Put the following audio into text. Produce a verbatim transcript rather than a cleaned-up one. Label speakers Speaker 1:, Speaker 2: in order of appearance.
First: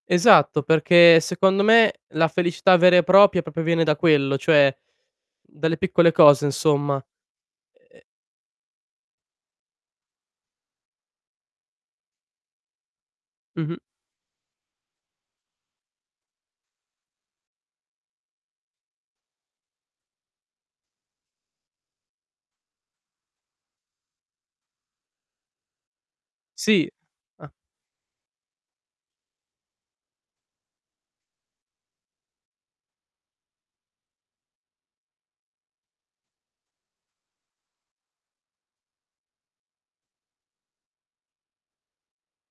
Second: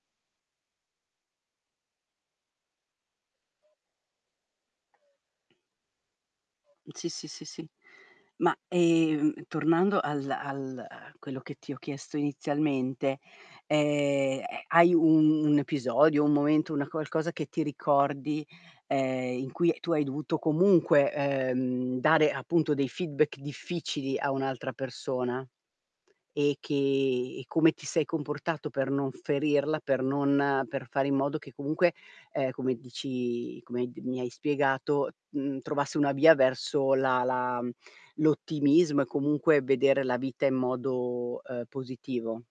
Speaker 1: Esatto, perché secondo me la felicità vera e propia popo viene da quello, cioè dalle piccole cose insomma.
Speaker 2: Sì, sì, sì, sì.
Speaker 1: E e
Speaker 2: Ma, ehm, tornando al al a quello che ti ho chiesto inizialmente,
Speaker 1: Mh-mh.
Speaker 2: ehm, eh, hai un episodio, un momento, una qualcosa che ti ricordi, ehm, in cui tu hai dovuto comunque, uhm, dare appunto dei feedback difficili a un'altra persona? E che
Speaker 1: Sì.
Speaker 2: e
Speaker 1: Ah.
Speaker 2: come ti sei comportato per non ferirla, per non uhm, per fare in modo che comunque, ehm, come dici come d mi hai spiegato, uhm, trovasse una via verso la la l'ottimismo e comunque vedere la vita in modo uhm, positivo.